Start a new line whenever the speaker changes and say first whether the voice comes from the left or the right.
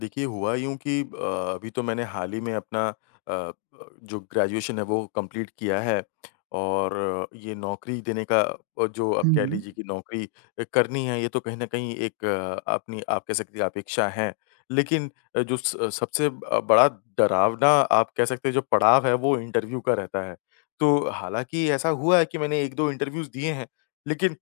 left: देखिए, हुआ यूँ कि अभी तो मैंने हाल ही में अपना अ, जो ग्रेजुएशन है वो कंप्लीट किया है और ये नौकरी देने का जो आप
right: हुँ,
left: कह लीजिए कि नौकरी करनी है ये तो कहीं न कहीं एक अपनी आप कह सकते हैं अपेक्षा है। लेकिन जो स सबसे बड़ा डरावना आप कह सकते हैं जो पड़ाव है वो इंटरव्यू का रहता है। तो हालाँकि ऐसा हुआ है कि मैंने 1-2 इंटरव्यूज़ दिए हैं, लेकिन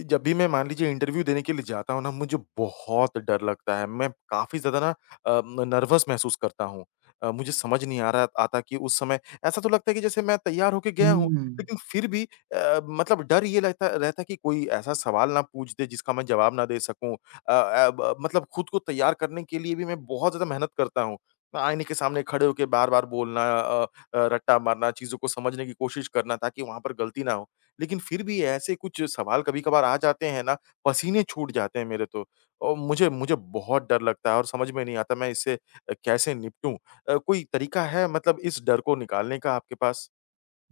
left: जब भी मैं मान लीजिए इंटरव्यू देने के लिए जाता हूँ ना मुझे बहुत डर लगता है। मैं काफ़ी ज़्यादा ना अ, म नर्वस महसूस करता हूँ। मुझे समझ नहीं आ रहा आता कि उस समय ऐसा तो लगता है कि जैसे मैं तैयार होके गया हूँ,
right: हुँ।
left: लेकिन फिर भी मतलब डर ये रहता रहता है कि कोई ऐसा सवाल ना पूछ दे जिसका मैं जवाब ना दे सकूँ। अ अ, ब मतलब खुद को तैयार करने के लिए भी मैं बहुत ज़्यादा मेहनत करता हूँ। आईने के सामने खड़े होके बार-बार बोलना, रट्टा मारना, चीज़ों को समझने की कोशिश करना ताकि वहाँ पर गलती ना हो। लेकिन फिर भी ऐसे कुछ सवाल कभी-कभार आ जाते हैं ना, पसीने छूट जाते हैं मेरे तो। और मुझे मुझे बहुत डर लगता है और समझ में नहीं आता मैं इससे कैसे निपटूँ? कोई तरीका है मतलब इस डर को निकालने का आपके पास?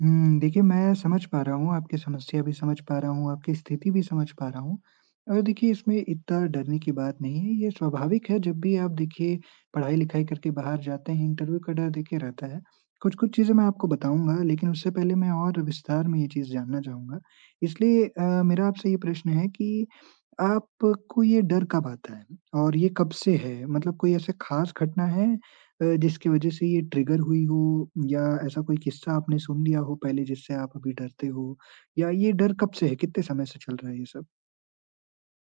right: देखिए मैं समझ पा रहा हूँ, आपकी समस्या भी समझ पा रहा हूँ, आपकी स्थिति भी समझ पा रहा हूँ। और देखिए इसमें इतना डरने की बात नहीं है, ये स्वाभाविक है जब भी आप देखिए पढ़ाई-लिखाई करके बाहर जाते हैं, इंटरव्यू का डर देखिए रहता है। कुछ-कुछ चीज़ें मैं आपको बताऊँगा, लेकिन उससे पहले मैं और विस्तार में ये चीज़ जानना चाहूँगा। इसलिए मेरा आपसे ये प्रश्न है कि आपको ये डर कब आता है? और ये कब से है? मतलब कोई ऐसे खास घटना है? जिसकी वजह से ये ट्रिगर हुई हो या ऐसा कोई किस्सा आपने सुन लिया हो पहले जिससे आप अभी डरते हो? या ये डर कब से है? कितने समय से चल रहा है ये सब?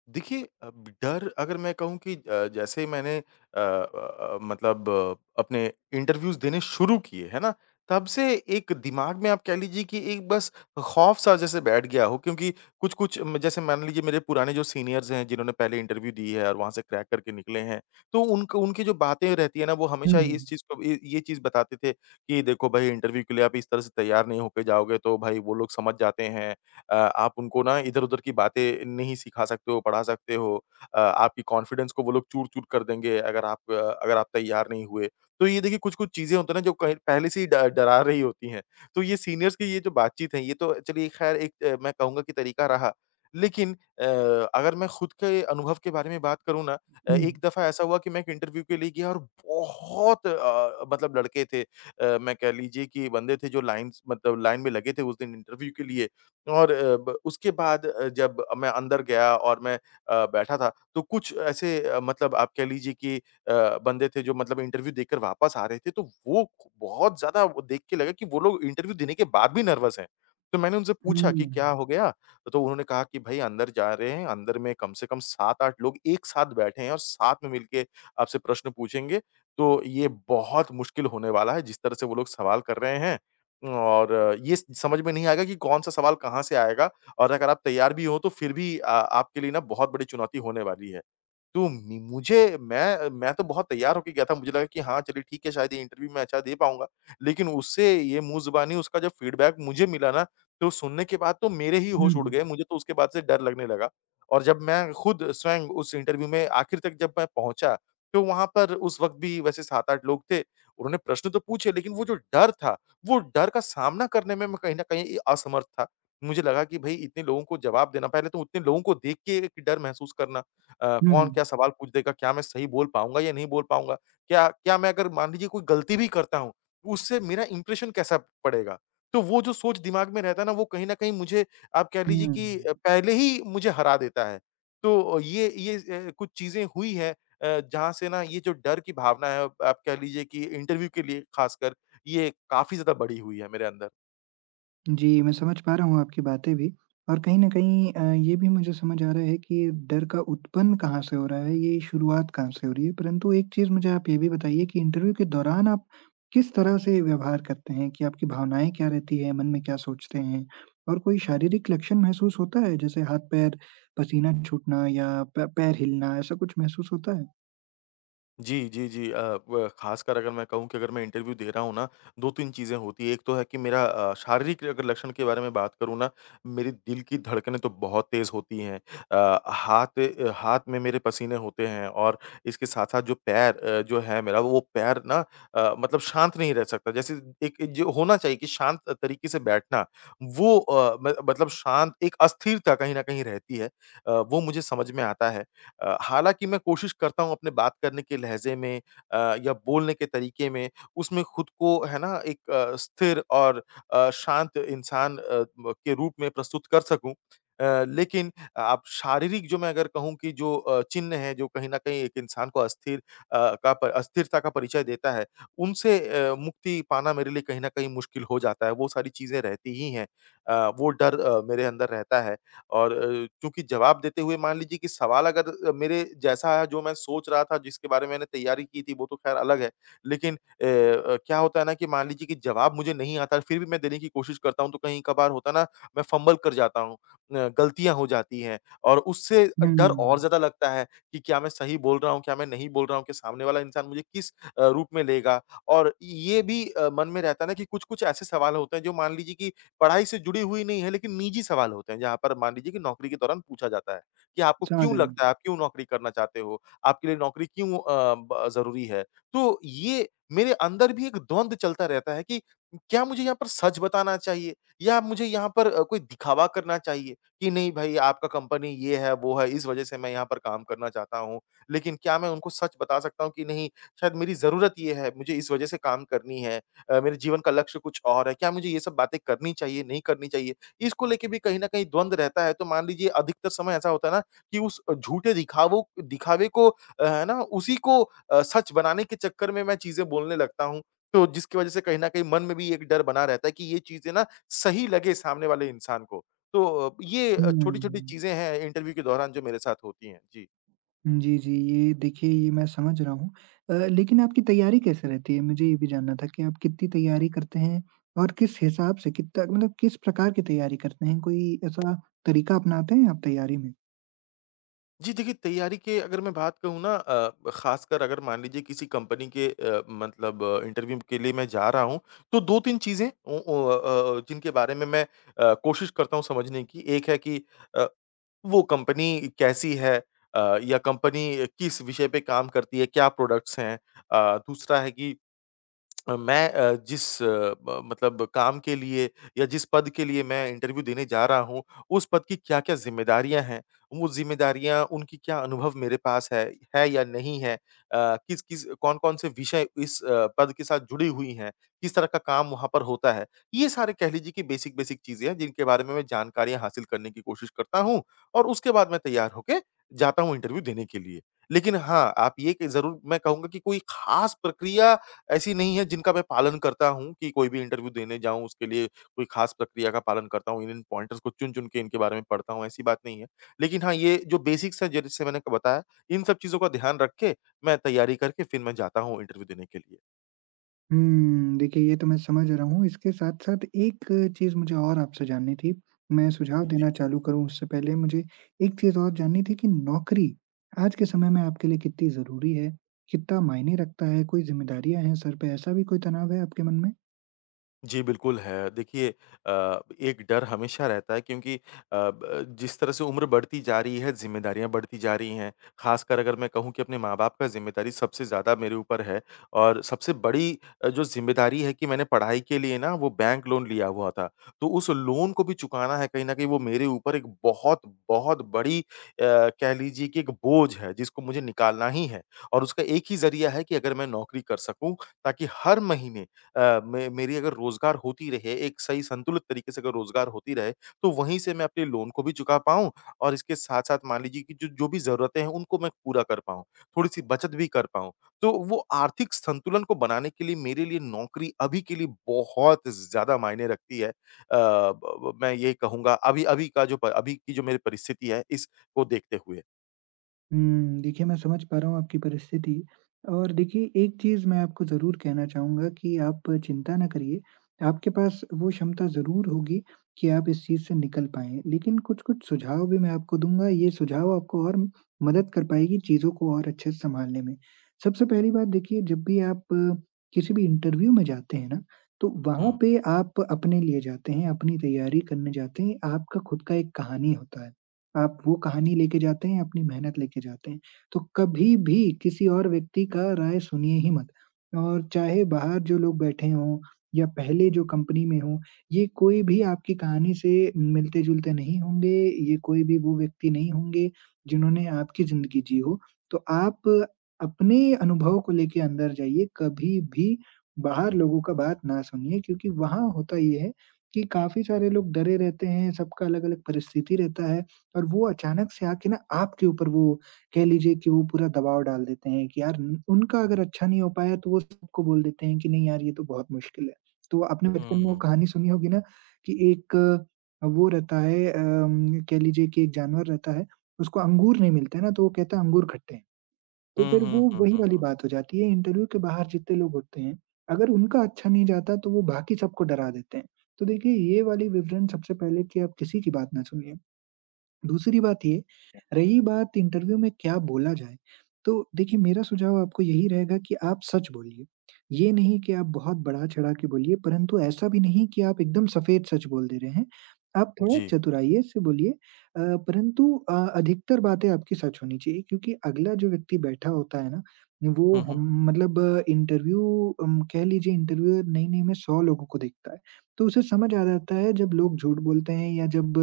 left: देखिए, अब डर अगर मैं कहूँ कि जैसे ही मैंने अपने इंटरव्यूज़ देने शुरू किए, है ना? तब से एक दिमाग में आप कह लीजिए कि एक बस खौफ़-सा जैसे बैठ गया हो क्योंकि कुछ-कुछ म जैसे मान लीजिए मेरे पुराने जो सीनियर्स हैं, जिन्होंने पहले इंटरव्यू दी है और वहाँ से क्रैक करके निकले हैं, तो उनकी जो बातें रहती है ना, वो हमेशा
right: हुँ,
left: इस चीज़ को ये चीज़ बताते थे कि देखो भाई इंटरव्यू के लिए आप इस तरह से तैयार नहीं होके जाओगे, तो भाई वो लोग समझ जाते हैं। आप उनको ना इधर-उधर की बातें नहीं सिखा सकते हो, पढ़ा सकते हो। आपकी कॉन्फिडेंस को वो लोग चूर-चूर कर देंगे अगर आप तैयार नहीं हुए। तो ये देखिए कुछ-कुछ चीज़ें होती है ना जो कहीं पहले से ही ड डरा रही होती हैं। तो ये सीनियर्स की ये जो बातचीत है ये तो चलिए ख़ैर एक, मैं कहूँगा कि तरीका रहा। लेकिन अगर मैं खुद के अनुभव के बारे में बात करूँ ना,
right: हुँ,
left: एक दफ़ा ऐसा हुआ कि मैं एक इंटरव्यू के लिए गया और बहुत मतलब लड़के थे। मैं कह लीजिए कि बंदे थे जो लाइन्स मतलब लाइन में लगे थे उस दिन इंटरव्यू के लिए। और अ, ब उसके बाद जब मैं अंदर गया और मैं बैठा था, तो कुछ ऐसे मतलब आप कह लीजिए कि बंदे थे जो मतलब इंटरव्यू देकर वापस आ रहे थे, तो वो बहुत ज़्यादा वो देख के लगा कि वो लोग इंटरव्यू देने के बाद भी नर्वस हैं। तो मैंने उनसे पूछा कि
right: हुँ,
left: क्या हो गया? तो उन्होंने कहा कि भई अंदर जा रहे हैं, अंदर में कम से कम 7-8 लोग एक साथ बैठे हैं और साथ में मिलके आपसे प्रश्न पूछेंगे, तो ये बहुत मुश्किल होने वाला है जिस तरह से वो लोग सवाल कर रहे हैं। और ये स समझ में नहीं आएगा कि कौन-सा सवाल कहाँ से आएगा और अगर आप तैयार भी हो तो फिर भी आपके लिए ना बहुत बड़ी चुनौती होने वाली है। तो मि मुझे मैं तो बहुत तैयार होके गया था, मुझे लगा कि हाँ, चलिए ठीक है शायद ये इंटरव्यू मैं अच्छा दे पाऊँगा। लेकिन उससे ये मुँहज़ुबानी उसका जब फीडबैक मुझे मिला ना, तो सुनने के बाद तो मेरे ही होश उड़
right: हुँ,
left: गए, मुझे तो उसके बाद से डर लगने लगा। और जब मैं खुद स्वयं उस इंटरव्यू में आखिर तक जब मैं पहुँचा, तो वहाँ पर उस वक़्त भी वैसे 7-8 लोग थे। उन्होंने प्रश्न तो पूछे लेकिन वो जो डर था, वो डर का सामना करने में मैं कहीं न कहीं असमर्थ था। मुझे लगा कि भई इतने लोगों को जवाब देना, पहले तो उतने लोगों को देख के एक डर महसूस करना।
right: हुँ,
left: कौन क्या सवाल पूछ देगा? क्या मैं सही बोल पाऊँगा या नहीं बोल पाऊँगा? क्या क्या मैं अगर मान लीजिए कोई गलती भी करता हूँ, तो उससे मेरा इंप्रेशन कैसा पड़ेगा? तो वो जो सोच दिमाग में रहता है ना, वो कहीं न कहीं मुझे आप कह लीजिए
right: हुँ।
left: कि पहले ही मुझे हरा देता है। तो ये कुछ चीज़ें हुई हैं, जहाँ से ना ये जो डर की भावना है, आप कह लीजिए कि इंटरव्यू के लिए खासकर, ये काफ़ी ज़्यादा बढ़ी हुई है मेरे अंदर।
right: जी, मैं समझ पा रहा हूँ आपकी बातें भी और कहीं न कहीं ये भी मुझे समझ आ रहा है कि डर का उत्पन्न कहाँ से हो रहा है, ये शुरुआत कहाँ से हो रही है। परंतु एक चीज़ मुझे आप ये भी बताइए कि इंटरव्यू के दौरान आप किस तरह से व्यवहार करते हैं कि आपकी भावनाएँ क्या रहती हैं, मन में क्या सोचते हैं? और कोई शारीरिक लक्षण महसूस होता है जैसे हाथ-पैर, पसीना छूटना या प पैर हिलना ऐसा कुछ महसूस होता है?
left: जी, जी, जी। अ, ब ख़ासकर अगर मैं कहूँ कि अगर मैं इंटरव्यू दे रहा हूँ ना, 2-3 चीज़ें होती हैं। एक तो है कि मेरा शारीरिक अगर लक्षण के बारे में बात करूँ ना, मेरे दिल की धड़कनें तो बहुत तेज़ होती हैं। हाथ में मेरे पसीने होते हैं और इसके साथ-साथ जो पैर जो है मेरा, वो पैर ना मतलब शांत नहीं रह सकता। जैसे एक एक जो होना चाहिए कि शांत तरीके से बैठना, वो अ, म मतलब शांत एक अस्थिरता कहीं न कहीं रहती है। वो मुझे समझ में आता है। हालाँकि मैं कोशिश करता हूँ अपने बात करने के लहज़े में अ, या बोलने के तरीके में, उसमें खुद को है ना एक स्थिर और शांत इंसान अ, म के रूप में प्रस्तुत कर सकूँ। लेकिन आप शारीरिक जो मैं अगर कहूँ कि जो चिन्ह हैं, जो कहीं न कहीं एक इंसान को अस्थिरता का परिचय देता है, उनसे मुक्ति पाना मेरे लिए कहीं न कहीं मुश्किल हो जाता है। वो सारी चीज़ें रहती ही हैं। वो डर मेरे अंदर रहता है। और चूँकि जवाब देते हुए मान लीजिए कि सवाल अगर मेरे जैसा है जो मैं सोच रहा था, जिसके बारे में मैंने तैयारी की थी वो तो ख़ैर अलग है। लेकिन क्या होता है ना कि मान लीजिए कि जवाब मुझे नहीं आता फिर भी मैं देने की कोशिश करता हूँ तो कहीं कभार होता है ना मैं फ़म्बल कर जाता हूँ। गलतियाँ हो जाती हैं और उससे डर
right: हुँ,
left: और ज़्यादा लगता है कि क्या मैं सही बोल रहा हूँ, क्या मैं नहीं बोल रहा हूँ, कि सामने वाला इंसान मुझे किस रूप में लेगा? और ये भी मन में रहता है ना कि कुछ-कुछ ऐसे सवाल होते हैं जो मान लीजिए कि पढ़ाई से जुड़ी हुई नहीं है लेकिन निजी सवाल होते हैं, जहाँ पर मान लीजिए कि नौकरी के दौरान पूछा जाता है, कि आपको
right: समझ
left: क्यों
right: रहा हूँ।
left: लगता है आप क्यों नौकरी करना चाहते हो? आपके लिए नौकरी क्यों अ, ब ज़रूरी है? तो ये मेरे अंदर भी एक द्वंद चलता रहता है कि क्या मुझे यहाँ पर सच बताना चाहिए या मुझे यहाँ पर कोई दिखावा करना चाहिए कि नहीं भाई आपका कंपनी ये है, वो है, इस वज़ह से मैं यहाँ पर काम करना चाहता हूँ। लेकिन क्या मैं उनको सच बता सकता हूँ कि नहीं शायद मेरी ज़रूरत ये है, मुझे इस वज़ह से काम करनी है। मेरे जीवन का लक्ष्य कुछ और है, क्या मुझे ये सब बातें करनी चाहिए, नहीं करनी चाहिए? इसको लेके भी कहीं न कहीं द्वंद रहता है। तो मान लीजिए अधिकतर समय ऐसा होता है ना कि उस झूठे दिखावों दिखावे को है ना उसी को सच बनाने के चक्कर में मैं चीज़ें बोलने लगता हूँ। तो जिसकी वज़ह से कहीं न कहीं मन में भी एक डर बना रहता है कि ये चीज़ें ना सही लगे सामने वाले इंसान को। तो ये
right: हुँ।
left: छोटी-छोटी चीज़ें हैं इंटरव्यू के दौरान जो मेरे साथ होती हैं। जी।
right: जी, जी। ये देखिए ये मैं समझ रहा हूँ, लेकिन आपकी तैयारी कैसे रहती है? मुझे ये भी जानना था कि आप कितनी तैयारी करते हैं? और किस हिसाब से कितना मतलब किस प्रकार की तैयारी करते हैं? कोई ऐसा तरीका अपनाते हैं आप तैयारी में?
left: जी, देखिए तैयारी के अगर मैं बात कहूँ ना ख़ासकर अगर मान लीजिए किसी कंपनी के मतलब इंटरव्यू के लिए मैं जा रहा हूँ, तो 2-3 चीज़ें ओ ओ अ, जिनके बारे में मैं कोशिश करता हूँ समझने की। एक है कि अ, वो कंपनी कैसी है, या कंपनी किस विषय पे काम करती है, क्या प्रोडक्ट्स हैं। दूसरा है कि मैं जिस अ, ब मतलब काम के लिए या जिस पद के लिए मैं इंटरव्यू देने जा रहा हूँ, उस पद की क्या-क्या ज़िम्मेदारियाँ हैं? वो ज़िम्मेदारियाँ उनकी क्या अनुभव मेरे पास है या नहीं है? किस-किस कौन-कौन से विषय इस पद के साथ जुड़ी हुई हैं? किस तरह का काम वहाँ पर होता है? ये सारे कह लीजिए कि बेसिक-बेसिक चीज़ें हैं, जिनके बारे में मैं जानकारियाँ हासिल करने की कोशिश करता हूँ और उसके बाद मैं तैयार होके जाता हूँ इंटरव्यू देने के लिए। लेकिन हाँ, आप ये कि ज़रूर मैं कहूँगा कि कोई ख़ास प्रक्रिया ऐसी नहीं है जिनका मैं पालन करता हूँ कि कोई भी इंटरव्यू देने जाऊँ उसके लिए कोई खास प्रक्रिया का पालन करता हूँ, इन-इन पॉइंटर्स को चुन-चुन के इनके बारे में पढ़ता हूँ, ऐसी बात नहीं है। लेकिन हाँ, ये जो बेसिक्स हैं जैसे मैंने बताया, इन सब चीज़ों का ध्यान रख के मैं तैयारी करके फिर मैं जाता हूँ इंटरव्यू देने के लिए।
right: देखिए ये तो मैं समझ रहा हूँ। इसके साथ-साथ एक चीज़ मुझे और आपसे जाननी थी। मैं सुझाव
left: जी।
right: देना चालू करूँ उससे पहले मुझे एक चीज़ और जाननी थी कि नौकरी आज के समय में आपके लिए कितनी ज़रूरी है? कितना मायने रखता है? कोई ज़िम्मेदारियाँ हैं सर पे, ऐसा भी कोई तनाव है आपके मन में?
left: जी, बिल्कुल है। देखिए एक डर हमेशा रहता है क्योंकि अ, ब जिस तरह से उम्र बढ़ती जा रही है, ज़िम्मेदारियाँ बढ़ती जा रही हैं, ख़ासकर अगर मैं कहूँ कि अपने माँ-बाप का ज़िम्मेदारी सबसे ज़्यादा मेरे ऊपर है और सबसे बड़ी जो ज़िम्मेदारी है कि मैंने पढ़ाई के लिए ना वो बैंक लोन लिया हुआ था। तो उस लोन को भी चुकाना है कहीं न कहीं वो मेरे ऊपर एक बहुत, बहुत बड़ी, कह लीजिए कि एक बोझ है जिसको मुझे निकालना ही है और उसका एक ही ज़रिया है कि अगर मैं नौकरी कर सकूँ ताकि हर महीने अ, मे मेरी अगर रोज़गार होती रहे, एक सही संतुलित तरीके से अगर रोज़गार होती रहे, तो वहीं से मैं अपने लोन को भी चुका पाऊँ और इसके साथ-साथ मान लीजिए कि जो जो भी ज़रूरतें हैं, उनको मैं पूरा कर पाऊँ, थोड़ी-सी बचत भी कर पाऊँ। तो वो आर्थिक संतुलन को बनाने के लिए मेरे लिए नौकरी अभी के लिए बहुत ज़्यादा मायने रखती है। अ, ब ब मैं ये कहूँगा अभी अभी का जो प अभी की जो मेरी परिस्थिति है, इसको देखते हुए।
right: देखिए मैं समझ पा रहा हूँ आपकी परिस्थिति, और देखिए एक चीज़ मैं आपको ज़रूर कहना चाहूँगा कि आप चिंता ना करिए, आपके पास वो क्षमता ज़रूर होगी कि आप इस चीज़ से निकल पाएँ। लेकिन कुछ-कुछ सुझाव भी मैं आपको दूँगा, ये सुझाव आपको और मदद कर पाएगी चीज़ों को और अच्छे से सँभालने में। सबसे पहली बात देखिए, जब भी आप किसी भी इंटरव्यू में जाते हैं ना, तो वहाँ
left: हुँ।
right: पे आप अपने लिए जाते हैं, अपनी तैयारी करने जाते हैं, आपका खुद का एक कहानी होता है। आप वो कहानी लेके जाते हैं, अपनी मेहनत लेके जाते हैं। तो कभी भी किसी और व्यक्ति का राय सुनिए ही मत, और चाहे बाहर जो लोग बैठे हों या पहले जो कंपनी में हों, ये कोई भी आपकी कहानी से मिलते-जुलते नहीं होंगे, ये कोई भी वो व्यक्ति नहीं होंगे जिन्होंने आपकी ज़िंदगी जी हो। तो आप अपने अनुभव को लेके अंदर जाइए, कभी भी बाहर लोगों का बात ना सुनिए, क्योंकि वहाँ होता ये है कि काफ़ी सारे लोग डरे रहते हैं, सबका अलग-अलग परिस्थिति रहता है। और वो अचानक से आके ना आपके ऊपर वो कह लीजिए कि वो पूरा दबाव डाल देते हैं कि यार उन उनका अगर अच्छा नहीं हो पाया तो वो सबको बोल देते हैं कि नहीं यार ये तो बहुत मुश्किल है। तो आपने बचपन में वो
left: हुँ।
right: कहानी सुनी होगी ना, कि एक वो रहता है, कह लीजिए कि एक जानवर रहता है, उसको अंगूर नहीं मिलते ना तो वो कहता है अंगूर खट्टे हैं। तो
left: हुँ,
right: फिर
left: हुँ,
right: वो
left: हुँ, हुँ,
right: वही
left: हुँ,
right: वाली
left: हुँ।
right: बात हो जाती है, इंटरव्यू के बाहर जितने लोग होते हैं, अगर उनका अच्छा नहीं जाता तो वो बाकी सबको डरा देते हैं। तो देखिए ये वाली विवरण सबसे पहले, कि आप किसी की बात ना सुनिए। दूसरी बात ये, रही बात इंटरव्यू में क्या बोला जाए, तो देखिए मेरा सुझाव आपको यही रहेगा कि आप सच बोलिए। ये नहीं कि आप बहुत बढ़ा-चढ़ा के बोलिए, परंतु ऐसा भी नहीं कि आप एकदम सफेद सच बोल दे रहे हैं। आप थोड़ा
left: जी।
right: चतुराई से बोलिए, अ, परंतु अधिकतर बातें आपकी सच होनी चाहिए, क्योंकि अगला जो व्यक्ति बैठा होता है ना, वो
left: हुँ, हुँ,
right: हम मतलब इंटरव्यू कह लीजिए इंटरव्यूअर नई-नई में 100 लोगों को देखता है। तो उसे समझ आ जाता है जब लोग झूठ बोलते हैं या जब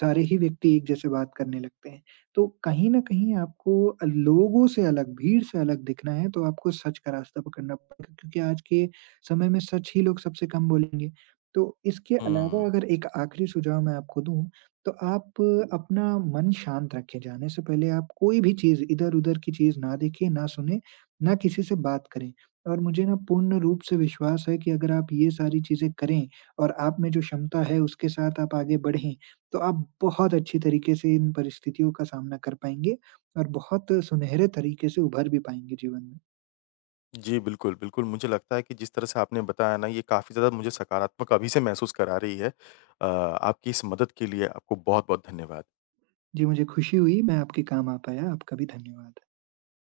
right: सारे ही व्यक्ति एक जैसे बात करने लगते हैं। तो कहीं न कहीं आपको लोगों से अलग, भीड़ से अलग दिखना है, तो आपको सच का रास्ता पकड़ना पड़ेगा, क्योंकि आज के समय में सच ही लोग सबसे कम बोलेंगे। तो इसके
left: हुँ।
right: अलावा अगर एक आखिरी सुझाव मैं आपको दूँ, तो आप अपना मन शांत रखें, जाने से पहले आप कोई भी चीज़ इधर-उधर की चीज़ ना देखें, ना सुनें, ना किसी से बात करें। और मुझे ना पूर्ण रूप से विश्वास है कि अगर आप ये सारी चीज़ें करें और आप में जो क्षमता है उसके साथ आप आगे बढ़ें, तो आप बहुत अच्छी तरीके से इन परिस्थितियों का सामना कर पाएँगे और बहुत सुनहरे तरीके से उभर भी पाएँगे जीवन में।
left: जी, बिल्कुल, बिल्कुल। मुझे लगता है कि जिस तरह से आपने बताया ना, ये काफ़ी ज़्यादा मुझे सकारात्मक अभी से महसूस करा रही है। आपकी इस मदद के लिए आपको बहुत-बहुत धन्यवाद।
right: जी, मुझे खुशी हुई मैं आपके काम आ पाया। आपका भी धन्यवाद।